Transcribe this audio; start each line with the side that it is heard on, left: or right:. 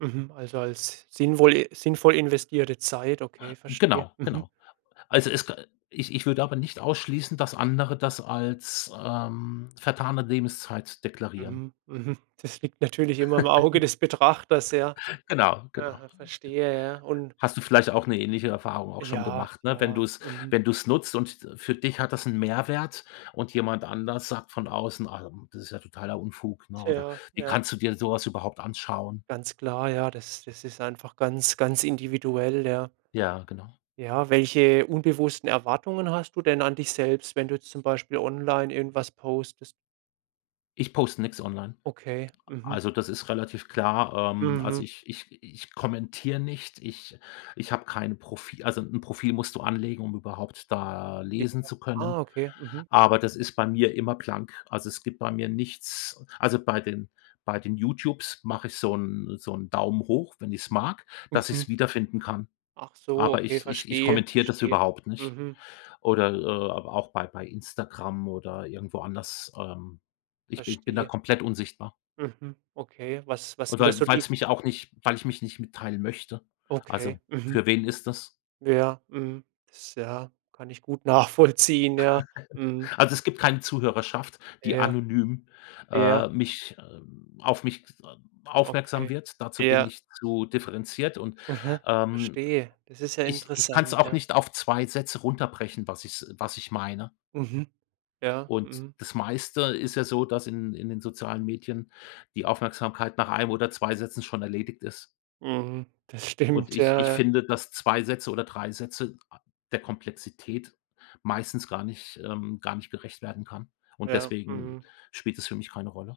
right: Mhm. Also als sinnvolle sinnvoll investierte Zeit. Okay, verstehe.
left: Genau,
right: Mhm.
left: genau. Also es k ich ich würde aber nicht ausschließen, dass andere das als, ähm, vertane Lebenszeit deklarieren.
right: Mhm. Mhm. Das liegt natürlich immer im Auge des Betrachters, ja.
left: Genau, genau,
right: Aha,
left: genau.
right: verstehe, ja. Und
left: Hast du vielleicht auch 'ne ähnliche Erfahrung auch schon
right: Ja,
left: gemacht, ne, wenn
right: ja.
left: du's
right: Mhm.
left: wenn du's nutzt und für dich hat das 'n Mehrwert und jemand anders sagt von außen: „Ah, das ist ja totaler Unfug“, ne, oder
right: Tja,
left: „wie
right: ja.
left: kannst du dir so was überhaupt anschauen?”
right: Ganz klar, ja, das das ist einfach ganz ganz individuell, ja.
left: Ja, genau.
right: Ja, welche unbewussten Erwartungen hast du denn an dich selbst, wenn du jetzt zum Beispiel online irgendwas postest?
left: Ich poste nix online,
right: Okay. Mhm.
left: also, das ist relativ klar. Ähm, also
right: Mhm.
left: ich ich ich kommentiere nicht, ich ich habe kein Profi also 'n Profil musst du anlegen, um überhaupt da
right: Ja.
left: lesen zu
right: Ah,
left: können,
right: okay. Mhm.
left: aber das ist bei mir immer blank also, es gibt bei mir nichts also bei den bei den YouTubes mache ich so 'n so 'n Daumen hoch, wenn ich's mag, dass ich
right: Mhm.
left: es wiederfinden kann,
right: Ach so,
left: aber
right: okay,
left: ich ich ich
right: verstehe,
left: kommentiere das
right: verstehe.
left: überhaupt nicht.
right: Mhm.
left: Oder, äh, auch bei bei Instagram oder irgendwo anders, ähm, ich ich bin da
right: Verstehe.
left: komplett unsichtbar.
right: Mhm. Okay. was was sind das
left: Oder
right: so die
left: weil's mich auch nicht weil ich mich nicht mitteilen möchte
right: Okay.
left: also,
right: Mhm.
left: für wen ist das?
right: Ja, mhm. Das, ja, kann ich gut nachvollziehen, ja. Mhm.
left: Also es gibt keine Zuhörerschaft, die
right: Ja.
left: anonym,
right: ja.
left: äh, mich ähm, auf mich, ähm, aufmerksam
right: Okay,
left: wird. Dazu bin
right: ja.
left: ich zu differenziert und,
right: Aha.
left: ähm,
right: Verstehe. Das ist ja
left: ich ich kann's
right: interessant,
left: auch
right: ja.
left: nicht auf 2 Sätze runterbrechen, was ich s was ich meine.
right: Mhm. Ja,
left: Und
right: mhm.
left: das Meiste ist ja so, dass in in den sozialen Medien die Aufmerksamkeit nach 1 oder 2 Sätzen schon erledigt ist.
right: Mhm. Das
left: Und
right: stimmt.
left: ich
right: Ja,
left: ich
right: ja.
left: finde, dass 2 Sätze oder 3 Sätze a der Komplexität meistens gar nicht ähm, gar nicht gerecht werden kann und
right: Ja,
left: deswegen
right: mhm.
left: spielt es für mich keine Rolle.